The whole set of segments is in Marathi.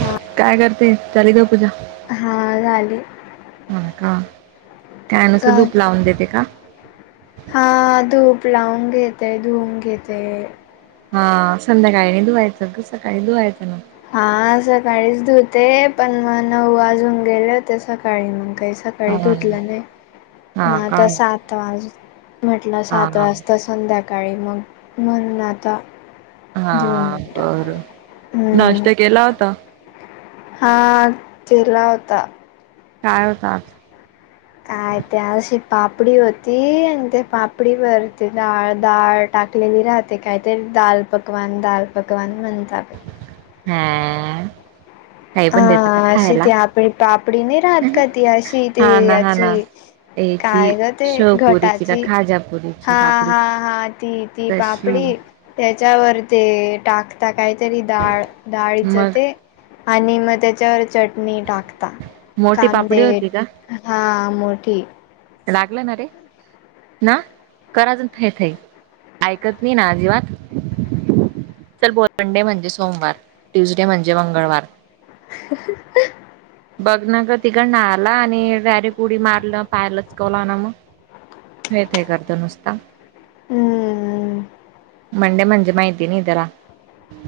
हा काय करते झाली का पूजा हा झाले होय का काय का नुसतं दूध लावून देते का हा धूप लावून घेते धुवून घेते हा संध्याकाळी नाही धुवायचं क सकाळी धुवायचं ना. हा सकाळीच धुते पण मग नऊ वाजून गेले होते सकाळी मग काही स हा सकाळी धुतले नाही मग हा आता काय सात त आज म्हटलं हा सात वाजता संध्याकाळी मग म्हणून आता हा धुवून हा टाकू बरं हम्म नाष्टा केला होता हा केला होता काय होता आज काय ते अशी पापडी होती आणि त्या पापडीवर डाळ दाट टाकलेली राहते कायतरी दाल पकवान दाल पकवान म्हणतात हा काही हा पण देता का अशी खायला ते आपली पापडी नाही राहात का ती अशी ते हा ना हा याची ना याची काय ग ते शेवपुरीची का घटाची खाजापुरीची हा पापडी हा हा ती ती तशी पापडी त्याच्यावर ते टाकता काहीतरी डाळ -डाळीच मग ते आणि मग त्याच्यावर चटणी टाक मोठी पापडी कांदे होती का हा मोठी लागलं ना रे? ना कराजून थई- थई ऐकत नाही ना अजिबात [inaudible] चल बोल मंडे म्हणजे सोमवार ट्युसडे म्हणजे मंगळवार [inaudible] बघ ना ग तिकडन आला आणि डायरेक्ट ऊडी मारलं पाय लचकवला ना मग हे ते करतो नुसता हम्म्म मंडे म्हणजे माहिती नाही तेला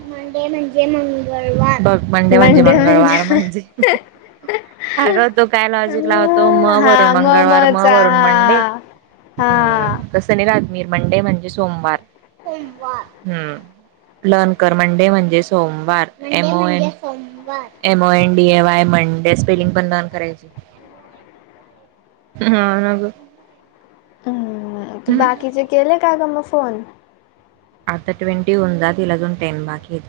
मंडे म्हणजे मंगळवार बघ मंडे म्हणजे मंगळवार म्हणजे [inaudible] अगं तो काय लॉजिक लावतो म हा वरून मंगळवार म ममचा वरून मंडे हा हा तसनी राजमीर मंडे म्हणजे सोमवार, सोमवार हम्म लर्नकर मंडे म्हणजे सोमवार [inaudible] एमओ एन वार M O N D A Y Monday spelling पण लर्न करायची हा नग [inaudible] हम्म तू बाकीचे केले का ग मग फोन? आता ट्वेन्टी होऊन जातील अजून टेन बाकीेत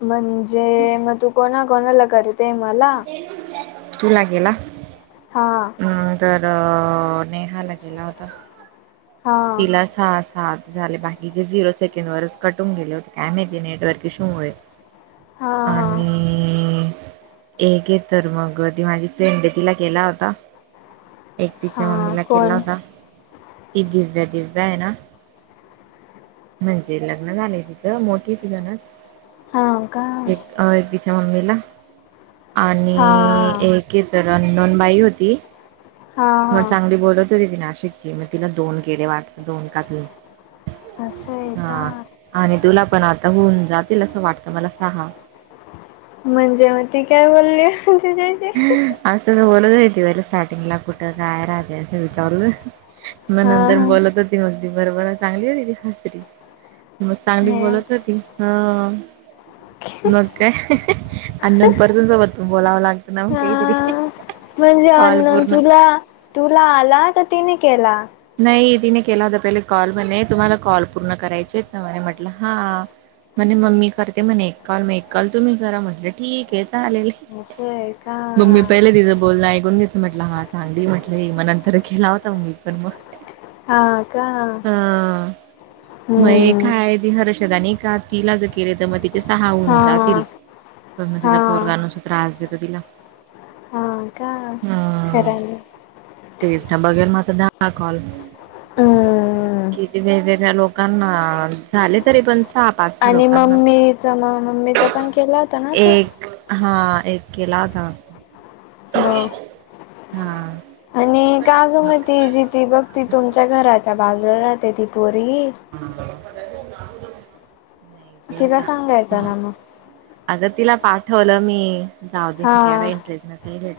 म्हणजे मग तू कोणा- कोणाला करते मला? तूला गेला [inaudible] हा अ तर... नेहाला केला होता हा. तिला [unintelligible] स सात झाले बाकीचे झिरो सेकेंड वरच कट होऊन गेले होते काय माहित नेटवर्क ईशूमुळे हा हा. आणि... [inaudible] एके तर मग ती माझी फ्रेंड [inaudible] तिला केला होता एक तिच्या हा मम्मीला केला कोण? होता ती दिव्या- दिव्या आहे ना म्हणजे लग्न झालंय तिथं मोठी ति झ नास [unintelligible] हाव का? अ एक तिच्या मम्मीला हा. आणि एके तर अनोनन बाई होती हा मग हा. चांगली बोलत होती ती नाशिकची मग तिला दोन केले वाट्टत दोन का तीन असं आहे का? हा आणि तुला पण आता होऊन जातील असं वाटतं मला सहा म्हणजे मग ती काय बोलली तूच्याशी [inaudible] असच बोलत होती ती पहिला स्टार्टिंगला कुठं काय राहते असं विचारूनच [inaudible] मग हा नंतर हा. बोलत होती मग ती बराबरा चांगली होती ती हसरी मस्त चांगली हे बोलत होती हो [inaudible] मग काय [inaudible] अनोन पर्सन सोबत बोलावं लागत. हा म्हणजे कॉल अनोन पूर्ण तुला ला तुला आला का तिने केला? नाही तिने केला होता पहिले कॉल म्हणे तुम्हाला कॉल पूर्ण करायचे ना म्हणे म्हटलं हा. म्हणे म मी करते म्हणे एक काल मग एक काल तुम्ही करा म्हटलं ठीक आहे चालेल. असय मग मी पहिले तिज बोलन ऐकून घेत- म्हटलं हा चांगली म्हटलं मग नंतर केला होता मग मी पण मग [inaudible] हा का? हा मग हम्म. काय ती हर्षदा आणि एक काकीला जर केले तर मग ती सहा होऊन हा. जातील पण मग हा. तिचा पोरग नुसता त्रास देतो तिला हा का खरां म [inaudible] टट बघेल म [unintelligible] [inaudible] दाहा काॅल हम्म किती वेगवेगळ्या लोक कारण झाले तरी पण सहा पाच सहा आणि लोकांना. मम्मीचा म मम्मीचा पण केला होता ना तो हां एक कला व हा आणि का गमती जि ती बघ त तुमच्या घराच्या बाजूला राहते ती पोरी ह तिला सांगायचा ना मग अगं तिला पाठवलं मी जाऊ दे हा कॅड इंटरेस्ट नल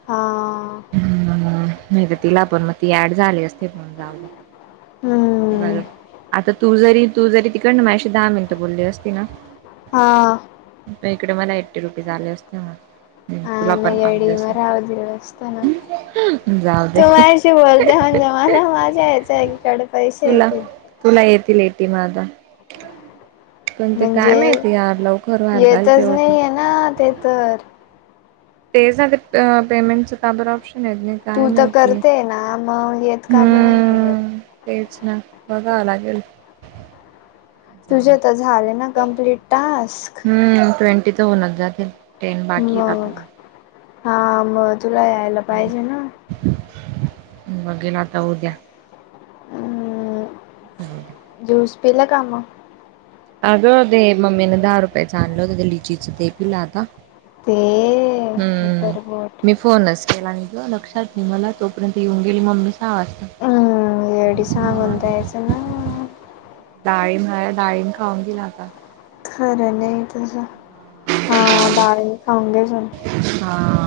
हा ह नाही तर तिला पण मग ती ऍड झाली असते पण जावले हम्म बरो आता तू जरी तू जरी तिकड ना माझशी दहा मिनटं बोलली असती ना हा प इकडे मला एट्टी रुपीज आले असते मग हम्म हा तुला पण मग अडी आले म असेल राह दि असताना जाऊ दे तू माझशी बोलते म्हणजे मला माझा यायचा एककडे पैसे तुला येतील तुला येतील एटी माध म्हणजे माहिती यार लवकर व्हायला पाहिजे ते येतच होतं नाहीय ना ते तर तेचमध्ये पेमेंटचं ताबर ऑप्शन आहे नाही काय तू तर माती करते ना मग येत का ब नाही वर हम्म तेच ना बघावं लागेल जाऊ दे. तुझे तर झाले ना कमप्लीट टास्क हम्म ट्वेंटी तर होनच जातील बाकी आहेत आता मग हा मग तुला यायला पाहिजे ना बघेला आता होद्या ह जाऊ दे. ज्यूस पिल का आम अग ते मम्मीने दहा रुपयेच आणलते ते लिचीचे तेख लाता ते हम्म परबोट मी फोनच केला आणि तो लक्षात नाही मला तोपर्यंत येऊन गेली मग म सहा वाजता ह एवढ साग उतायस ना डाळी म्ह डाळीम खाऊन गेला आता खरं नाही तस हा डाळी खाऊ घच अच्छा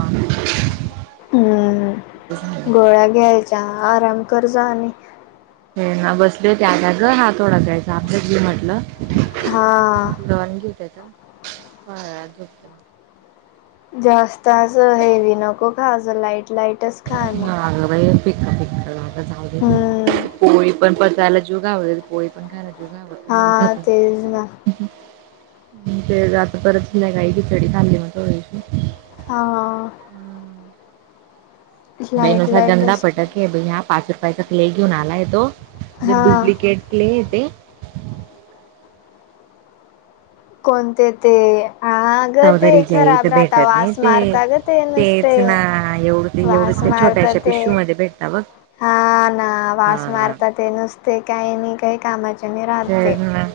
ते झालं. गोळ्या घ्यायच्या आराम कर जा आणि हे ना बसले त्याला ज हात ओडाख्यायचा आपलं जी म्हटलं हा हॅलो वनीेत का ह अ उपत जास्त असं हेवी नको कां लाईट लाईट हगई फिक फिक लाग हम्म जा पण पचायला जुगाव पोळी पण कराय हा तेज ना ते आता परत हिला गई खिचडी ली मग थोडी्याशी हा लाईट बेनसा गंदा लाईटच पटक ब हा पाच रुपयाचा क्ले घेऊन आलाय तो म्हणे हा डुप्लिकेट क्ले आहे ते कोणते ते आ ग ते चौधरीच्या खराब इथं राहता भेटत नाही वास ते मारता ग ते नुसते तेच ना एवढं ते एवढी वास ते मारता छोट्याशा ते पिशू मध्ये भेटत बघ हा ना वास हा मारत ते नुसते काही नाही काही कामाचे स म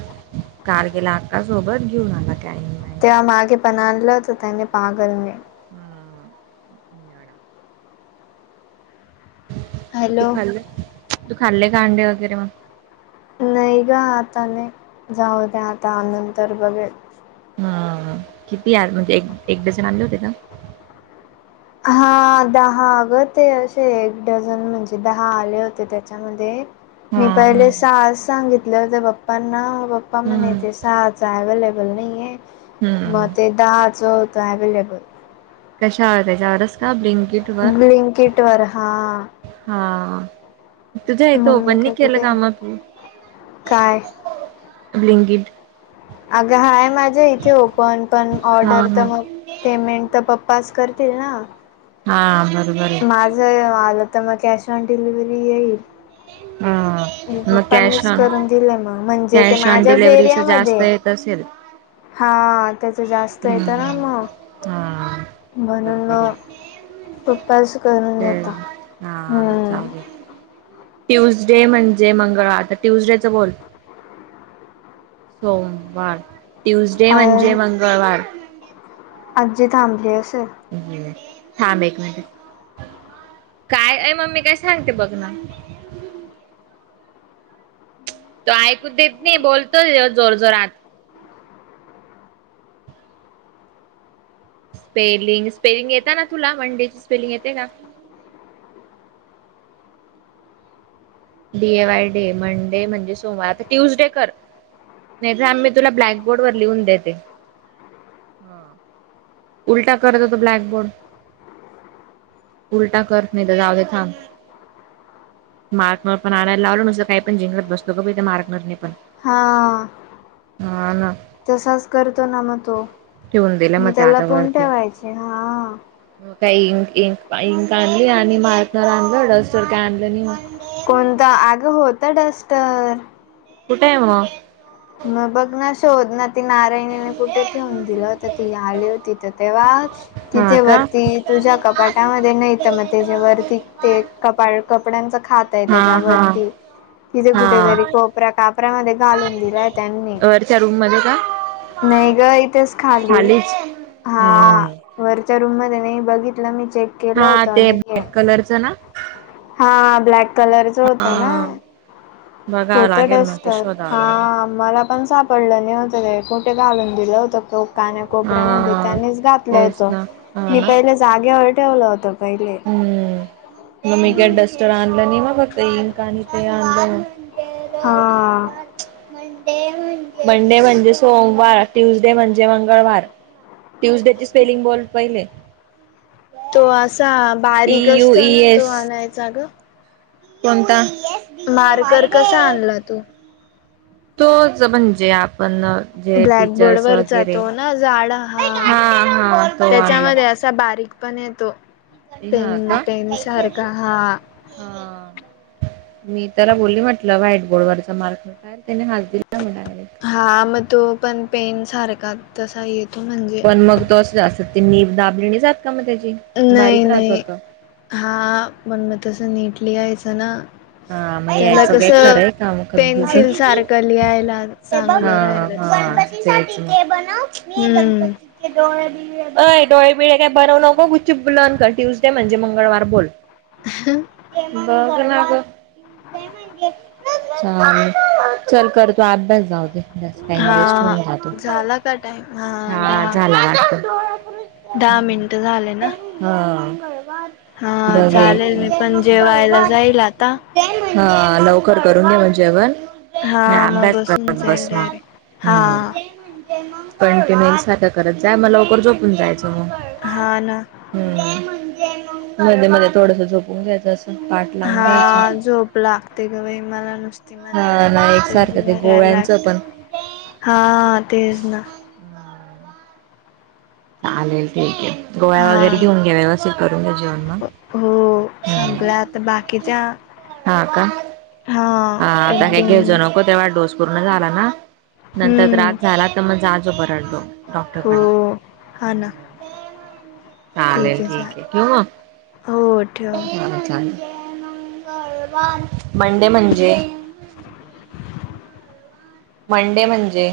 काल केेला अक्का सोबत घेऊन आला का तेव्हा मागे पण आणलं तर त्यांनी पा करणे. हम्. तू हॅलो खाल्लं तू खाल्ले कांडे वगैरे मग. नाही ग आताने जाऊ द्या आता नंतर बघेल. हा किती या म्हणजे एक एक डझन आणले होते ना. हा दहा अगं ते असे एक डझन म्हणजे दहा आले होते त्याच्यामध्ये. हम्म मी पहिले हम्म सज सांगितले होते पप्पांना पप्पा म्हणे हम्म येते सज. अवेलेबल नाही आहे हम्म म ते दहाचं होतं अवे्लेबल. कशावर त्याच्यावरच का ब्लिंकिट. वर ब्लिंकेट वर हा. हा. तुझ्या यथं ओपन मम्मी नाही केलं कुठे का मग काय बिल्किट. अगं हाय माझ्या हिचे ओपन पण हा ऑर्डर हा पेमेंट तर पप्पाच करतील ना. हा बरोबर. माझं आलं तर मग कॅश ऑन डिलिव्हरी येईल. हम्म पप्पांनीच करून दिलं मग म्हणजे ते कॅश ऑन माझ्याच डिलेव्हरीच एरिया जास्त मध्ये. येत असेल हा त्याच जास्त येत ना हम्म मग. हा बरोबर आहे. उपपास करून ते येतता. ट्यूसडे म्हणजे मंगळवार ट्यूजडेचं बोल. सोमवार ट्युजडे म्हणजे मंगळवार. आज जी थांबली असेल. थांब एक मिनिट. काय अ मम्मी काय सांगते बघ ना. तो ऐकू देत नाही बोलतोय जोरजोरात. स्पेलिंग स्पेलिंग येत ना तुला वन डे ची स्पेलिंग येते का. डीए वाय डे मंडे म्हणजे सोमवार तर ट्युजडे कर मी तुला ब्लॅकबोर्वर लिहून देते. हा उलटा करत होतो ब्लॅकबोर्ड उलटा करत नाही तर जाऊ दे थांब. मार्कवर पण आणायला लावल ना नसं काही पण जिंकत बसतो ग त्या मारकनरने पण. हा. हा ना. तसाच करतो ना मग तो ठेवून दिलं मग मी ते त्याला पण ठेवायचे हा. काय इ इंका आणली आणि मारतणार आनल डस्टर काही आणल नाही. कोणत आग होत डस्टर. कुठे आहे म. मग बघ ना शोध ना. त नारायणीने कुठे ठेऊून दिलं होत ती आली होती तर तेव्हाच. हा तिथे का वरती तुझ्या कपाटामध्ये नाही तर मग त जे वरती ते. कपाळ कपड्यांच खात आहे हा हा त्याच्यावरती तिथे कुठेतरी हा बघ. कोपरा कापरामध्ये घालून दिलायेत. वरच्या रूम मध्ये का. नाही ग इथेच खाली खालीच हा. हम्म. वरच्या रूम मध्ये नाही बघितलं मी चेक केलं हा होत ते अनेक एक ब्लॅक कलरच ना हा ब्लॅक कलरच होत हा. ना? बघावं होत लागेल मग ते डस्टर शोधावं हा. लागेल. मला पण सापडलं नाही होतं ते कुठे घालून दिलं होतं. काण्याकोपऱ्यामध्ये हा त्यांनीच घातलं होत तेच ना हा मी ना. पहिले जागेवर ठेवलं होत पहिले. हम्म मग म का डस्टर आ आणला नाही मग फत इन काणी ते आणला हां मंडे म्हणजे सोमवार ट्युजडे म्हणजे मंगळवार ट्यूजडेची स्पेलिंग बोल पहिले. तो असा टी बारीक यू असतो ई ना तो एस आणायचा ग! कोणता? मारकर कसा आणला तो? तोच म्हणजे आपण जे ब्लॅकबोर्ड टीचर्स वर वगैरे जातो ना झाड हा हा तो आणला त्याच्यामध्ये अस अस बारीक पण येतो हा पेन का पेनसारखा हा हा मी त्याला बोलली म्हटलं व्हाईट बोर्डवररचा मार्क म्हतय त्याने हस दि हा मग तो पण पेन सारखा तसा येतो म्हणजे पण मग तस असत ते मी दाबलेणे जात का मग त्याचे नाही नाही हा म्हण म तसं नीटली यायचं ना. हा मग त्याला यायचं कस काय खरंय का मग कद्दूच हा पेन्सिल सारखल यायला चांगलं राहिल असत. बनव मी हम्म गणपती डोळ अय डोळेबिळे काय बरवू नको गुच्प लन कर ट्यूजडे म्हणजे मंगळवार बोल. बग ना ग! चल कर तू अभ्यास जाऊ दे. जा टाईम वेस्ट होऊन हा जातो झाला का टाइम हा दहा झाला असत. दहा मिनट झाले ना? हा हा चालेल बघेल. मी पण जेवायला जाईल आता. हा लवकर करून घे म्ह जेवण. हा नाही मग अभ्यास बसून करत बस जाईल म डायरेक्ट हा हम्म. पण क म सारखं करत जाय मला लवकर झोपून जायचं मग. हां ना? हम्म मंद मध्ये थोडस झोपून घ्यायचं असं पाठ लावून हा घ्यायचं. झोप लागते ग बाई मला नुसत मध्ये हा मध्ये ना एकसारखं ते त्यांचीवरारयला गोळ्यांचं लागते पण हा तेच ना चालेल ठीक आहे गोव्या वगैरे हा घेऊन घ्या व्यवस्थित करून घ्या जेवण म हो संपलाता बाकीच्या हा का? हा एक आता हे घेच दोन नको तेव्हा डोस पूर्ण झाला ना नंतरात. हम्म झाला तर म आजोरडलो हो डॉक्टरकडे हा ना चालेल ठीक आहे ठेव हो ठेव. चालेल. बंडे म्हणजे मंडे म्हणजे